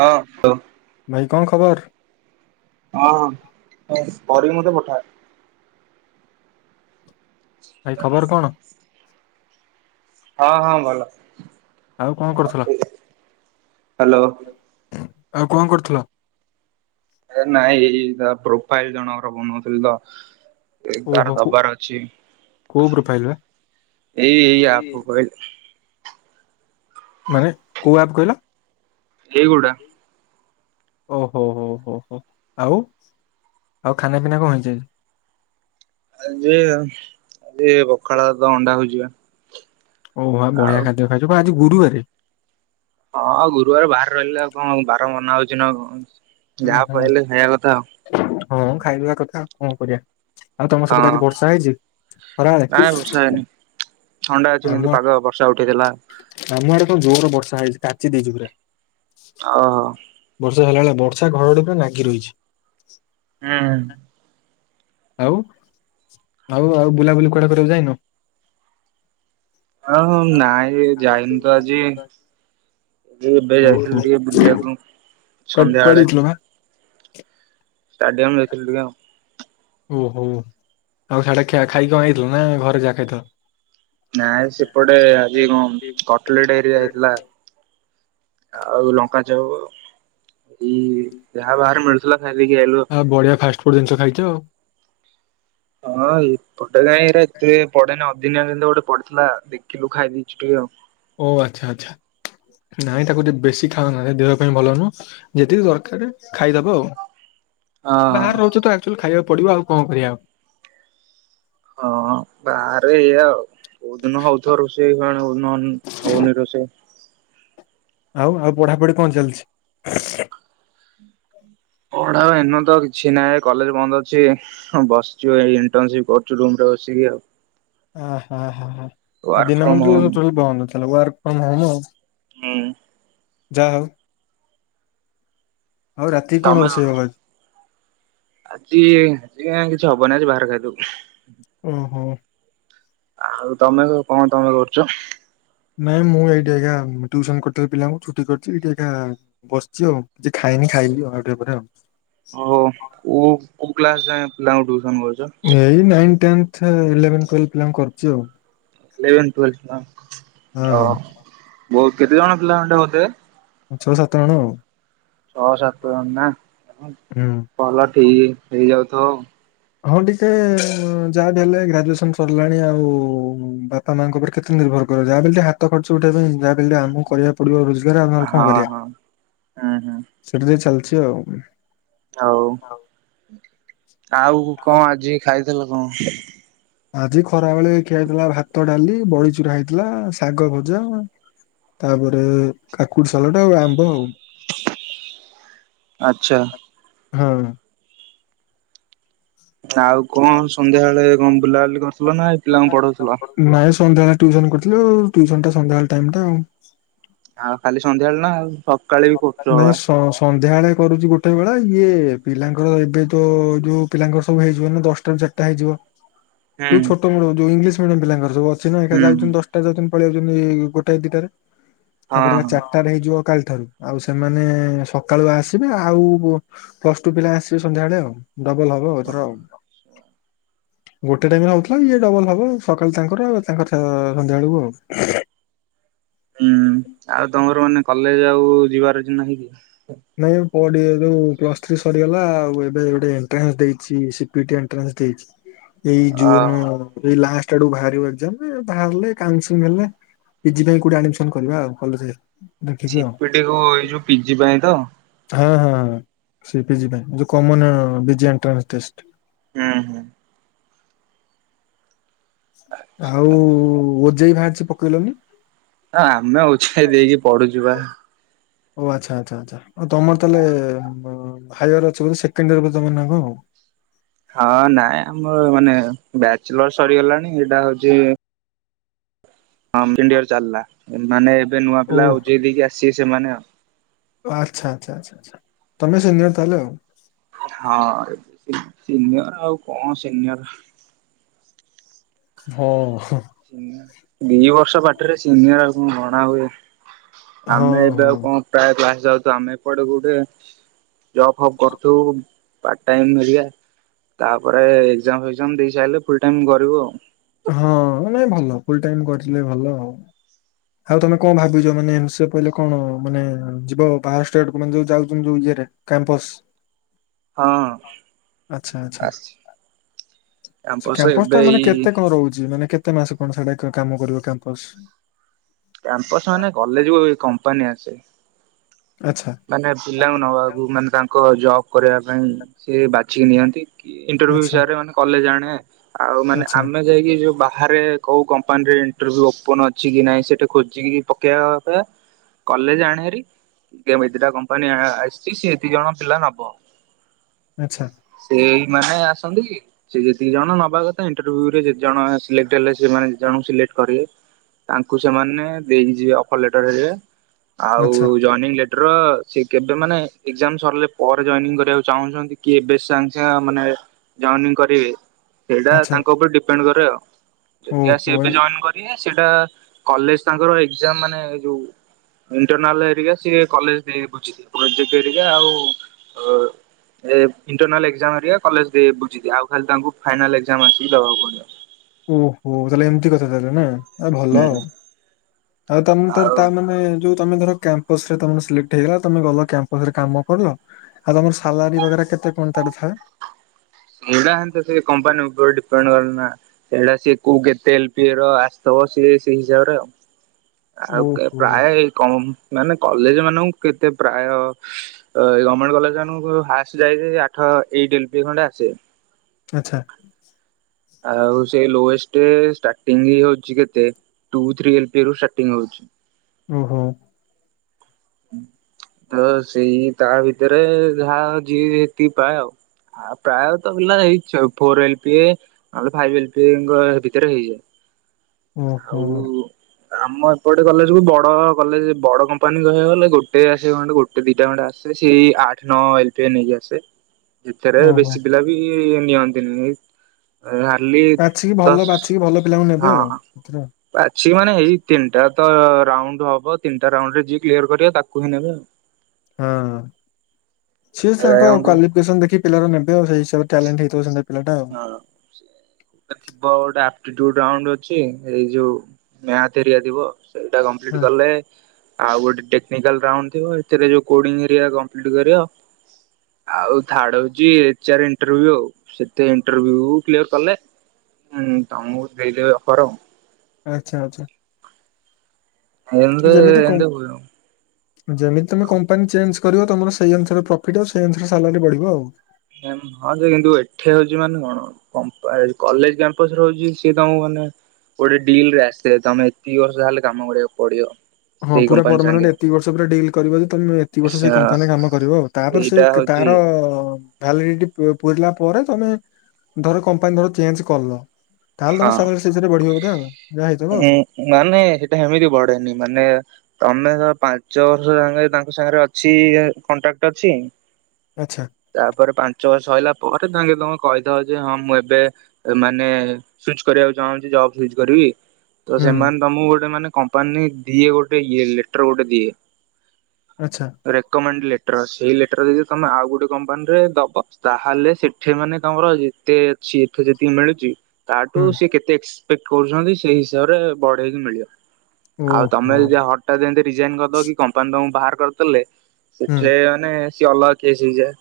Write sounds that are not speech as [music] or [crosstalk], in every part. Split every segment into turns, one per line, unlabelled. ହଁ
ଭାଇ କଣ ଖବର?
ହଁ କରିକି ମତେ ପଠାଅ।
ଭାଇ ଖବର କଣ?
ହଁ ହଁ ଭଲ।
ଆଉ କଣ କରୁଥିଲ?
ହ୍ୟାଲୋ
ଆଉ କଣ କରୁଥିଲ?
ନାଇଁ ଏଇ ତା ପ୍ରୋଫାଇଲ ଜଣଙ୍କର ବନଉଥିଲି ତ
ଓହୋ
ଏଗାର
କୋ
ଦବାର ଅଛି।
କୋଉ ପ୍ରୋଫାଇଲ ବା?
ଏଇ ଏଇ ଆପ୍ କହିଲି।
ମାନେ କୋଉ ଆପ୍ କହିଲ?
ଏଇ ଗୁଡ଼ା
ଓହୋ ହୋ ହୋ ହୋ ଆଉ ଆଉ ଖାନା ପିନା କଣ ହେଇଚି ଆଜି?
ଆଜି ଆଜି ପଖାଳ ଭାତ ଅଣ୍ଡା ଭୁଜିଆ।
ଓ ଭା ବଢିଆ ଖାଦ୍ୟ ଖାଇଚ ପା ଆଜି ଗୁରୁବାରେ?
ହଁ ଗୁରୁବାର ବାହାରେ ରହିଲେ ଆଉ କଣ ବାର ମନା ହୋଉଚି ନା କଣ।
ଉଁ
ଯାହା
ହୁଁ
ପାଇଲେ ଖାଇବା କଥା
ହଁ ଖାଇ ପିବା କଥା କଣ କରିବା। ଆଉ ତମର ସେପଟେ ଆଜି ବର୍ଷା ହେଇଚି
ହଁ ନାଇଁ ବର୍ଷା
ଖରାବେଳେ?
ହେଇନି ଥଣ୍ଡା ଅଛି କିନ୍ତୁ
ଆମ
ପାଗ ବର୍ଷା ଉଠେଇଥିଲା
ଆମ ଆଡେ କଣ ଜୋର ବର୍ଷ ସା ହେଇଚି କାଚି ଦେଇଚି ପୁରା।
ଓହୋ।
ବର୍ଷା ହେଲା ବେଳେ ବର୍ଷା ଘଡ଼ଘଡ଼ି ପୁରା ନାଗି ରହିଛି।
ହୁଁ ହୁଁ।
ଆଉ ଆଉ ଆଉ ବୁଲାବୁଲି କୁଆଡେ କରିବାକୁ ଯାଇନ?
ହଁ ହଁ ନାଇଁରେ ଯାଇନି ତ ଆଜି। ଏ ଏବେ
ଓହୋ
ଯାଇଥିଲୁ ଟିକେ ବୁଲିବାକୁ
କୁଆଡେ
ସନ୍ଧ୍ୟା
କୁଆଡେ
ବଳେ।
ଯାଇଥିଲ [inaudible]
ଷ୍ଟାଡିଅମ ଯାଇଥିଲି ଟିକେ ଆଉ।
ଓହୋ ଆଉ ସାଡେ ଖା ଖାଇକି କଣ ଆଇଥିଲ ନା ଘରେ ଯା ଖାଇଥିଲୁ।
ନାଇଁ ସେପଟେ ଆଜି କ କଟଲେଟ ହେରିକା ହେଇଥିଲା।
କଟଲେଟ୍
ଆଉ ଲଙ୍କାଚପ ଏଇ ଯାହା ବାହାରେ ମିଳୁ
ଆଉ ବଢିଆ ଫାଷ୍ଟଫୁଡ ଜିନିଷ ଖାଇଛ ଆଉ।
ହଁ ଏପଟେ କାଇଁ ଏରା ଏତେ ପଡେନ ଦିନେ ସେମିତି ଗୋଟେ ପଡିଥିଲା ଦେଖିଲୁ ଖାଇ ଦେଇଚୁ ଟିକେ ଆଉ।
ଓ ଆଚ୍ଛା ଆଚ୍ଛା ନାଇଁ ତାକୁ ଟିକେ ବେଶୀ ଖାଅନାରେ ଦେହ ପାଇଁ ଭଲ ନୁହଁ ଯେତିକି ଦରକାର ଖାଇଦବ ଆଉ।
ହଁ
ବାହାରେ ରହୁଚ ତ ଆକଚୁଆଲି ଖାଇବାକୁ ପଡିବ ଆଉ କଣ କରିବା।
ହଁ ବାହାରେ ଏୟା ଆଉ କଉଦିନ
ଆଉ।
ହଉଥିବ ରୋଷେଇ [unintelligible] ହଉନି ରୋଷେଇ।
ଆଉ ଆଉ ପଢାପଢି କଣ ଚାଲିଛି।
ପଢା ଏନତ କିଛି ନାହିଁ କଲେଜ ବନ୍ଦ ଅଛି ବସିଚୁ ଏଇ ଇଣ୍ଟରସିପ କରୁଚୁ ରୁମରେ ବସିକି ଆଉ
ଆ ହା ହା ଆଉ
ୱାର୍କ
ଦିନ
ଫ୍ରମ ହୋମ
[unintelligible] ଟୋଲ ବନ୍ଦ ନଥିଲା ୱର୍କ୍ ଫ୍ରମ୍ ହୋମ୍ ଆଉ।
ହୁଁ।
ଯା ହଉ। ଆଉ ରାତି କଣ
ତମେ
ରୋଷେଇ ହବ ଆଜି?
ଆଜି ଦେଖିଆ କିଛି ହବନି ଆଜି ବାହାରେ ଖାଇଦୋବୁ।
ଓ ହୋ।
ଆଉ ତମେ କଣ ତମେ କରୁଚ?
ନାଇଁ ମୁଁ ଏଇଠି ଆଜ୍ଞା ଟ୍ୟୁସନ କରିଥିଲି ପିଲାଙ୍କୁ ଛୁଟି କରିଚି। ଏଇଠି ଆଜ୍ଞା ବସଚି ଆଉ। କିଛି ଖାଇନି ଖାଇବି ଆଉ ଟିକେ ପରେ
ଓହୋ
ଆଉ।
କୋଉ କୋଉ କ୍ଲାସ ଯାଏ ପିଲାଙ୍କୁ ଟ୍ୟି
ଏଇ ନାଇନ୍, ଟେନଥ୍, ଇଲେଭେନ୍ ଟୁଏଲଭ୍ ପିଲାଙ୍କୁ କରୁଚି ଆଉ।
ଇଲେଭେ, ଟୁଏଲଭ୍ ପିଲା
ହଁ ହଁ।
ବୋହୁତ କେତେ ଜଣ ପିଲା ଖଣ୍ଡେ ହୋଉଥିବେ?
ଛଅ ସାତ ଜଣ ଆଉ।
ଛଅ ସାତ ଜଣ ନା ହଁ
ହୁଁ।
ଭଲ ଠିକ୍ ହେଇଯାଉଥିବ ଆଉ।
ହଁ ଟିକେ ଯାହା ଦେଲେ ଗ୍ରାଜୁଏସନ ସରିଲାଣି ଆଉ ବାପା ମାଙ୍କ ଉପରେ କେତେ ନି ର୍ଭର କରି ଯାହା ବି ହେଲେ ଟିକେ ହାତ ଖର୍ଚ୍ଚ ଉଠାଇବା ପାଇଁ ଯା ହା ହେଲେ ଆମକୁ କରିବାକୁ ପଡିବ ରୋଜଗାର। ଆମେ ଆଉ କଣ କରିବା।
ହଁ ହଁ ହୁଁ
ସେମିତି ଚାଲ୍ ଚି ଆଉ।
ଆଉ ଆଉ କଣ ଆଜି ଖାଇଥିଲ କଣ?
ଆଜି ଖରା ବେଳେ ଖିଆହେଇଥିଲା ଭାତ, ଡାଲି ବଡିଚୂୁରା ହେଇଥିଲା, ଶାଗ ଭଜା ତାପରେ, କାକୁଡି ସାଲଟ ଆଉ ଆମ୍ବ ଆଉ
ଆଚ୍ଛା
ହଁ
ଆଉ କଣ ସନ୍ଧ୍ୟାବେଳେ କଣ ବୁଲାବୁଲି କରିଥିଲ ନା ଏଇ ପିଲାଙ୍କୁ ପଢଉଥିଲ?
ନାଇଁ ସନ୍ଧ୍ୟା ଟିଉସନ କରିଥିଲୁ ଟିଉସନ ଟା ସନ୍ଧ୍ୟାବେଳ ଟାଇମ ଟା ଆଉ।
ଆଉ ଖାଲି ସନ୍ଧ୍ୟାବେଳେ ନା ସକାଳେ ବି କରୁଛ
ନାଇଁ
ବା।
ସ ସନ୍ଧ୍ୟାବେଳେ କରୁଛି ଗୋଟେ ବେଳା, ଇଏ ପିଲାଙ୍କର ଏବେ ତ ଯୋଉ ପିଲାଙ୍କର ସବୁ ହେଇଯିବ ନା ଦଶଟାରୁ ଚାରିଟା ପାଇଯିବ
ହୁଁ
ଯୋଉ ଛୋଟବେଳୁ ଯୋଉ, ଇଂଲିଶ ମିଡିଅମ୍ ପିଲାଙ୍କର ସବୁ ଅଛି ନା ଏକା
ହୁଁ
ଯାଉଛନ୍ତି
ହୁଁ।
ଦଶଟା ଯାଉଛନ୍ତି ପଳେଇ ଆଉଛନ୍ତି ଗୋଟାଏ ଦିଟାରେ, ତାଙ୍କର
ହଁ
ଏକା ଚାରିଟାରେ ହେଇଯିବ କାଲି ଠାରୁ। ଆଉ ସେମାନେ ସକାଳୁଆ ଆସିବେ। ଆଉ ପ୍ଲସ ଟୁ ପିଲା ଆସିବେ ସନ୍ଧ୍ୟାବେଳେ ଆଉ। ଡବଲ ହବ ଆଉ ଏଥର
ହଁ
ଆଉ। ଗୋଟେ ଟାଇମରେ ହଉଥିଲା। ଇଏ ଡବଲ ହବ ସକାଳେ ତାଙ୍କର ତାଙ୍କର ସନ୍ଧ୍ୟା ବେଳକୁ ଆଉ। [inaudible]
ହୁଁ ଆଉ ତମର ମାନେ କଲେଜ ଆଉ ଯିବାର ଆଜି ନାହିଁ କି?
ନାଇଁ। କୋଡ଼ିଏରୁ ପ୍ଲସ ଥ୍ରି ସରିଗଲା, ଆଉ ଏବେ ଗୋଟେ ଏନଟ୍ରାନ୍ସ ଦେଇଛି ସି ପି ଟି ଏନଟ୍ରାନ୍ସ ଦେଇଛି। ଏଇ
ଅ
ଜୁନ ଏଇ ଲାଷ୍ଟ ଆଡ଼କୁ ଭାରିବ ଏକଜାମ୍ ରେ ଭାରିଲେ କାଉନସିଲଙ୍ଗ ହେଲେ ପିଜି ପାଇଁ କୋଉଠି ଆଡମିସନ କରିବା ଆଉ କଲେଜ ଦେଖିକି
ସି
ଆଉ
ପି ଟି କୁ ଏଇ ଯୋଉ ପିଜି ପାଇଁ ତ।
ହଁ ହଁ ସିପିଜି ପାଇଁ ଯୋଉ କମନ ବିଜି ଏଣ୍ଟଟ୍ରାସ୍ ଟେଷ୍ଟ।
ହୁଁ ହୁଁ।
ଆଉ ଓ ଜେ ଇ ଭାରିଚି ପକେଇଲନି?
ଆମେ ଓ ଜେ ଇ ଦେଇକି ପଢୁଛୁ ବା।
ଓ ଆଚ୍ଛା ଆଚ୍ଛା ଆଚ୍ଛା, ଆଉ ତମର ତାହେଲେ ହାୟର ଅଛି ବୋଲି ସେକେଣ୍ଡ ଇୟର ବୋଧେ ତମର ନା କଣ ଆଉ।
ହଁ ନାଇଁ ଆମର ମାନେ ବ୍ୟାଚଲର୍ ସରିଗଲାଣି ଏଇଟା ହଉଛି [unintelligible] ୟିଅର ଚାଲିଲା ମାନେ ଏବେ ନୂଆ ପିଲା ଓ ଜେ ଇ ଦେଇକି ଆସିବେ ସେମାନେ ଆଉ।
ଆଚ୍ଛା ଆଚ୍ଛା ଆଚ୍ଛା ଆଚ୍ଛା ତମେ ସିିନିୟର ତାହେଲେ ଆଉ।
ହଁ ସିନିୟର ଆଉ କଣ ସିନିୟର।
ହଁ-ହଁ।
[unintelligible] ବର୍ଷ ପାଠରେ ସିନିୟର ଆଉ କଣ ଗଣା ହୁଏ?
ହଁ
ଆମେ ଏବେ ଆଉ କଣ ପ୍ରାୟ କ୍ଲାସ ଯାଉଛୁ ଆମେ ଏପଟେ କୋଉଠି ଜବ୍ ଫବ୍ କରୁଥୁବୁ ପାର୍ଟ ଟାଇମ୍ ମିଳିଆ, ତାପରେ ଏଗଜାମ୍ ଫେଗଜାମ୍ ଦେଇ ସାରିଲେ ଫୁଲ୍ ଟାଇମ୍ କରିବୁ ଆଉ।
ହଁ ନାଇଁ ଭଲ ଫୁଲ ଟାଇମ କରିଥିଲେ ଭଲ ଆଉ। ଆଉ ତମେ କଣ ଭାବିଛ ମାନେ ଏମ୍ ସି ଏ ପଢ଼ିଲେ, କଣ ମାନେ ଯିବ ବାହାର ଷ୍ଟେଟକୁ ମାନେ ଯଉ ଯାଉଛନ୍ତି ଯୋଉ ଗେଟ୍ କ୍ୟାମ୍ପସ୍।
ହଁ
ଆଛା ଆଛା
ଆସିଛି
ସେ କ୍ୟାମ୍ପସ ଟା
ଏବେ
ମାନେ
ଏଇ
କେ ତେ କଣ ରହୁଛି ମାନେ କେତେ ମାସ କଣ ସେଟା କାମ କରିବ କ୍ୟାମ୍ପସ?
କ୍ୟାମ୍ପସ ମାନେ କଲେଜକୁ କମ୍ପାନୀ ଆସେ।
ଆଚ୍ଛା
ମାନେ ପିଲାଙ୍କୁ
ଆଚ୍ଛା
ନବାକୁ ମାନେ ତାଙ୍କ ଜବ୍ କରିବା ପାଇଁ ସେ ବାଛିିକି ନିଅନ୍ତି। ଇଣ୍ଟରଭିୟୁ
ଆଚ୍ଛା
ବିଷୟରେ ମାନେ କଲେଜ ଆଣେ ଆଉ ମାନେ ଆ ଆମେ ଯାଇକି ଯୋଉ ବା ବାହାରେ କୋଉ କମ୍ପାନୀରେ ଇଣ୍ଟରଭ୍ୟୁ ଓପନ ଅଛି କି ନାହିଁ ସେଠି ଖୋଜିକି ପକେଇବା ଅପେକ୍ଷା କଲେଜ ଆଣେ ହାରି ମେଦିଟା କମ୍ପାନୀ ଆ ଆସିଛି, ସିଏ ଏତିକି ଜଣ ପିଲା ନବ।
ଆଚ୍ଛା
ସେଇ ମାନେ ଆ [unintelligible] ସେ ଯେତିକି ଜଣ ନବା କଥା, ଇଣ୍ଟରଭିୟୁରେ ଯେତେ ଜଣ ସିଲେକ୍ଟ ହେଲେ ସେମାନେ ଜଣକୁ ସିଲେକ୍ଟ କରିବେ। ତାଙ୍କୁ ସେମାନେ ଦେଇକି ଯିବେ ଅଫର ଲେଟର ଘରିକା, ଆଉ
ଆଚ୍ଛା
ଜଇନିଂ ଲେଟ ର ସେ କେବେ ମାନେ ଏଗଜାମ୍ ସରିଲେ ପରେ ଜଏନିଂ କରିବାକୁ ଚାହୁଁଛନ୍ତି କି ଏବେ ସାଙ୍ଗେ ସାଙ୍ଗ ମାନେ ଜଏନିଂ କରିବେ ସେଇଟା
ଆଚ୍ଛା
ତାଙ୍କ ଉପରେ ଡିପେଣ୍ଡ କରେ, ଉ ଯଦି ଆସି
ଓହୋ
ଏବେ
ଏ-
ଜଏନ୍ କରିବେ ସେଟା କଲେଜ ତାଙ୍କର ଏଗଜାମ୍ ମାନେ ଯୋଉ ଇଣ୍ଟରନାଲ୍ ହେରିକା ସିଏ କଲେଜ ନେଇ ବୁଝ ଦିଅ ପ୍ରୋଜେକ୍ଟ ହେରିକା ଆଉ ଅ ଏ ଇଣ୍ଟରନାଲ୍ ଏଗଜାମ୍ ଘରିକା କଲେଜ ଦିଏ ବୁଝଦିଏ ଆଉ ଖାଲି ତାଙ୍କୁ ଫାଇନାଲ ଏଗଜାମ୍ ଆସିକି ଦେବାକୁ ପଡିବ।
ଓହୋ ତାହେଲେ ଏମତି କଥା ତାହେଲେ ନା ଓ ଭଲ ଆଉ।
ହୁଁ
ଆଉ ତମେତ ତା ମାନେ ଯୋଉ ତମେ ଧର କ୍ୟାମ୍ପସ ରେ ତମର ସିଲେକ୍ଟ ହେଇଗଲା ତମେ ଗଲ କ୍ୟାମ୍ପସରେ କାମ କଲ ଆଉ ତମର ସାଲାରୀ ୱାଗେରା କେତେ? କଣ ତାର ଥାଏ।
ଉଡା ହେତା ସେ କମ୍ପାନୀ ଏବଂ [unintelligible] ନା ସେଇଟା ସି କୋଉ କେତେ ଏଲ ପି ଏର ଆସିଥବ ସିଏ ସେଇ ହିସାବରେ ଆଉ ଆଉ କେ
ଓହୋ
ପ୍ରାୟ କ ମାନେ କଲେଜ ମାନଙ୍କୁ କେତେ ପ୍ରାୟ ଅ ଗଭର୍ଣମେଣ୍ଟ କଲେଜ ମାନଙ୍କୁ ଆସିଯାଇ ଆଠ ଏଇଟ୍ ଏଲ୍ ପି ଖଣ୍ଡେ ଆସେ।
ଆଚ୍ଛା
ଆଉ ସେ ଲୋଏଷ୍ଟ ଷ୍ଟାଟିଙ୍ଗି ହଉଛି କେତେ ଟୁ ଥ୍ରୀ ଏଲ ପିରୁ ଷ୍ଟାଟିଂ ହେଉଛି।
ଓହୋ [inaudible]
ତ ସେଇ ତା ଭିତରେ ଯାହା ଯିଏ ଯେତିକି ପାଏ ଆଉ। ଆ ପ୍ରାୟତ ପିଲା ଏଇ ଯୋଉ ଫୋର୍ ଏଲ୍ ପି ଏ ନହେଲେ ଫାଇପ୍ ଏଲ୍ ପି ଏ ଆ ଭିତରେ ହେଇଯାଏ
ଉ ହୁ
ଆଉ ଆମ ଏପଟେ କଲେଜ କୁ ବଡ଼ ବଡ଼ କଲେଜ ବଡ କମ୍ପାନୀ କହିବାକୁ ଗୋଟେ ଆସିବ ଖଣ୍ଡେ ଗୋଟେ ଦିଟା ଖଣ୍ଡେ ଆସେ ସେଇ ଆଠ ନଅ ଏଲ୍ ପି ଏ ନେଇକି ଆସେ। ଏଥିରେ
ଓହୋ
ବେଶୀ ପିଲା ବି ନିଅନ୍ତିନି। ହାଡ୍ଲି
ବାଛିକି
ଦଶ
ଭଲ ବାଛିକି ଭଲ ପିଲାଙ୍କୁ ନେବେ
ହଁ
ଆଉ
ହଁ
ଏଥିରେ।
ବାସ୍ ସିଏ ମାନେ ଏଇ ତିନିଟା ତ ରାଉଣ୍ଡ ହବ ତିନିଟା ରାଉଣ୍ଡ ରେ ଯିଏ କ୍ଲିଅର୍ କରିବା ତାକୁ ହିଁ ନେବେ ଆଉ
ହଁ ସିଏ ତାଙ୍କ
ରାଉଣ୍ଡ ହଁ।
କ୍ୱାଲିଫିକେସନ ଦେଖି ପିଲାର ନେବେ ଆଉ ସେଇ ହିସାବରେ ଟ୍ୟାଲେଣ୍ଟ ହେଇଥିବ ସେ
ହଁ ତ ଥିବ ଗୋଟେ ଯୋଉ ରାଉଣ୍ଡ୍ ଅଛି ଏଇ ଯୋଉ ମ୍ୟାଚ୍ ଭାରିକା ଥିବ। ଗୋଟାଏ କଂପ୍ଲିଟ୍
ହଁ
କଲେ ଆଉ ଗୋଟେ ଟେକ୍ନିକାଲ ରାଉଣ୍ଡ୍ ଥିବ ଏଥିରେ ଯୋଉ କୋଡ଼ିଂ ଭାରିକା କଂପ୍ଲିଟ୍ କରିବ। ଆଉ ଥାର୍ଡ ହଉଛି ଏଚ୍ ଆର୍ ଇଣ୍ଟର୍ଭ୍ୟୁ ଆଉ। ତ ଇଣ୍ଟରଭ୍ୟୁ କ୍ଲିୟର୍ କଲେ ମ୍ ତମକୁ ଦେଇଦେବେ ଅଫର
ଆଚ୍ଛା ଆଚ୍ଛା
ଇନ୍ ଦି
ଯେମିତି
ଇନ୍ ଦି
କମ୍ପ
ବ୍ୟୁରୋ [unintelligible]
ଯେମିତି ତମେ କମ୍ପାନୀ ଚେଞ୍ଜ କରିବ ତମର ସେଇ ଅନୁସାରେ ପ୍ରଫିଟ୍ ଆଉ ସେଇ ଅନୁସାରେ ସାଲାରି ବଢିବ ଆଉ
ହଁ ଯେ କିନ୍ତୁ ଏଠି ହଉଛି ମାନେ କଣ କଲେଜ କ୍ୟାମ୍ପସରେ ହଉଛି ସିଏ ତମ ମାନେ ଗୋଟେ ଡିଲ୍ ରେ ଆସେ ତମେ ଏତିକି ବର୍ଷ ହେଲେ କାମ କରିବାକୁ ପଡିବ
ହଁ
ସେଇ
ପୁରା
କମ୍ପାନୀ
ପରମାନେଣ୍ଟ
ସାଙ୍ଗେ।
ଏତିକି ବର୍ଷ ପୁରା ଡିଲ୍ କରିବ ଯେ ତମେ ଏତିକି ବର୍ଷ ସେ କମ୍ପାନି ରେ କାମ କରିବ ତାପରେ ସେ
ଏଇଟା ହଉଛି
ତାର ଭାଲିଡି ପୁୁରିଲା ପରେ ତମେ ଧର କମ୍ପାନୀ ଧର ଚେଞ୍ଜ କରିଲ ତାହେଲେ ତମ ସାଲାରି ସେଇ ହିସାବରେ ବଢିବ ବୋଧେ ଆଉ ଯାହାହେଇଛି
ଉୁଁ ନା ନାଇଁ ସେଇଟା ସେମିତି ବଢେନି। ମାନେ ତମେ ତ ପାଞ୍ଚ ବର୍ଷ ସାଙ୍ଗ ତାଙ୍କ ସାଙ୍ଗରେ ଅଛି କଣ୍ଟ୍ରାକ୍ଟ ଅଛି
ଆଚ୍ଛା
ତାପରେ ପାଞ୍ଚ ବର୍ଷ ସରିଲା ପରେ ତାହେଲେ ତମ କହିଥାଉ ଯେ ହଁ ମୁଁ ଏବେ ମାନେ ସୁଇଚ୍ କରିବାକୁ ଚାହୁଁଛି ଜବ ସୁଇଚ୍ କରିବି ତ
ହୁଁ
ସେମାନେ ତମକୁ ଗୋଟେ ମାନେ କମ୍ପାନୀ ଦିଏ, ଗୋଟେ ଇଏ ଲେଟର ଗୋଟେ ଦିଏ
ଆଚ୍ଛା
ରେକମେଣ୍ଡ ଲେଟ ଟର୍ ସେଇ ଲେଟର ଯଦି ତମେ ଆଉ ଗୋଟେ କମ୍ପାନୀରେ ଦବ ତାହେଲେ ସେଠି ମାନେ ତମର ଯେତେ ସିଏତ ଯେତିକି ମିଳୁଛି ତାଠୁ
ହୁଁ।
ସିଏ କେତେ ଏକ୍ସପେକ୍ଟ କରୁଛନ୍ତି, ସେଇ ହିସାବରେ ବଢେଇକି ମିଳି ଆଉ ତମେ ଯ ହଟ ଟା ଯେମତି ରିଜାଇନ କରିଦବ କି କମ୍ପାନୀକୁ ବାହାର କରିଦେଲେ। ସେଠେ ମାନେ ସିଏ ଅଲଗା କେସ ହେଇଯାଏ।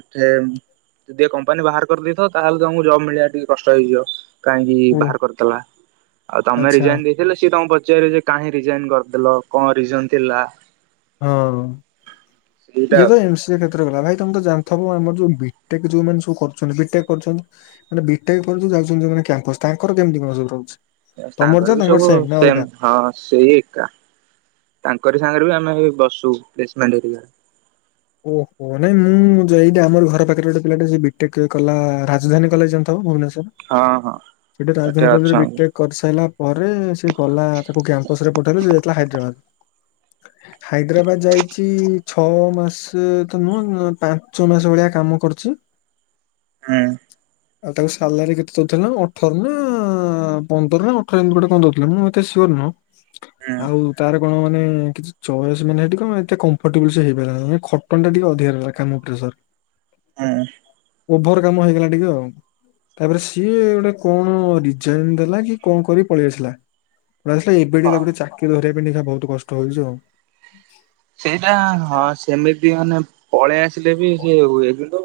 ସେଠି ଯଦି ଏ କମ୍ପାନୀ ବାହାର କରିଦେଇଥିବ ତାହେଲେ ତମକୁ ଜବ୍ ମିଳିବା ଟିକେ କଷ୍ଟ ହେଇଯିବ। କାହିଁକି ବାହାର କରିଥିଲା ଆଉ ତମେ ରିଜାଇନ ଦେଇଥିଲେ ସିଏ ତମ। ପଚାରେ ଯେ କାହିଁ ରିଜାଇନ କରିଦେଲ କଣ ରିଜନ ଥିଲା।
ହଁ
ସେଇଟା
ଇଏ ତ
ଆଉ।
ଏମ୍ ସି କ୍ଷେତ୍ରରେ ଗଲା ଭାଇ ତମେ ତ ଜା ଥବ ଆମର ଯୋଉ ବିଟେକ ଯୋଉ ମାନେ ସବୁ କରୁଛନ୍ତି, ବି ଟେକ ମାନେ ବିଟେକ ପରେ ଯୋଉ ଯାଉଛନ୍ତି କ୍ୟାମ୍ପସ ତାଙ୍କର କେମିତି କଣ ସବଧ ରହୁଛି। ତମର
ସାଙ୍କର
ଯା
ବି
ତାଙ୍କର
ସବୁ
ସେମ୍ ନା
ସେ
ଅଲଗା?
ହଁ ସେଇ ଏକା। କରି ସାଙ୍ଗରେ ବି ଆମେ ବସ ପ୍ଲେସମେଣ୍ଟ।
ଓହୋ ନାଇଁ ମୁଁ ଯଠି ଆମର ଘର ପାଖରେ ଗୋଟେ ପିଲାଟେ ବିଟେକ କଲା ରାଜଧାନୀ କଲେ ଜାଥ ଭୁବନେସ୍ଵର।
ହଁ ହଁ
ସେଠି
ଏଠି
ରାଜଧାନୀ କରେ
ଅଛନ୍ତି
ବିଟେକ୍ କରିସାରିଲା। ପରେ ସେ ଗଲା ତାକୁ କ୍ୟାମ୍ପସ ରେ ପଠେଇଲେ ସେ ଯାଇଥିଲା ହାଇଦ୍ରାବାଦ। ହାଇଦ୍ରାବାଦ ଯାଇଛି, ଛଅ ମାସ। ତ ନୁହଁ ପାଞ୍ଚ ଛ ମାସ ଭଳିଆ କାମ କରୁଛି।
ହୁଁ।
ଆଉ ତାକୁ ସାଲାରୀ କେତେ ଦଉଥିଲା ଅଠର ନା ପନ୍ଦର ନା ଅଠର ଏମିତି ଗୋଟେ କଣ ଦଉଥିଲ ମୁଁ ଏତେ ସିଓର ନୁହଁ।
ହୁଁ
ଆଉ ତାର ଣ ମାନେ କିଛି ଚଏସ୍ ମାନେଇି କଣ ଏ କମ୍ଟେବ ହେଇପାରନ୍ତି, ଖ ଖଟନ ଦିକ ଅଧାରରେ କାମ ପ୍ରେସର୍
ହଁ।
ଓଭର କାମ ହେଇଗଲା ଟିକେ ଆଉ। ତାପରେ ସିଏ ଗୋଟେ କଣ ଡିଜାଇନ ଦେଲା କି କଣ କରି ପଳେଇ ଆସିଲା। ଆସିଲା ଏବେଠ
ହଁ।
ତାକୁ ଗୋଟେ ଚାକିରି ଧରିବା ପାଇଁଖା ବହୁତ କଷ୍ଟ ହଉଛି ଆଉ।
ସେଇଟା ହଁ ସେମିତି ମାନେ ପଳେଇ ଆସିଲେ ବି ସେ ହୁଏ, କିନ୍ତୁ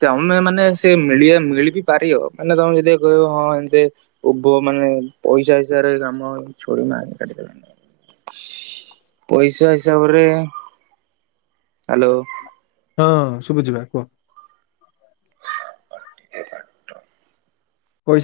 ତ ଆମେ ମାନେ ସେ ମିଳିଆ ମିଳିପି ପାରିବ ମାନେ ତମେ ଯଦି କହିବ ହଁ ଏମତି ଉଭ ମାନେ ପଇସା ହିସାରେ କାମ ଛୁଡ଼ି ମ ଆ କାଟି ଦେଲା। ପଇସା ହିସାବରେ ହ୍ୟାଲୋ।
ହଁ ଶୁଭୁ ଯିବା କୁହ।
ଏ ବା।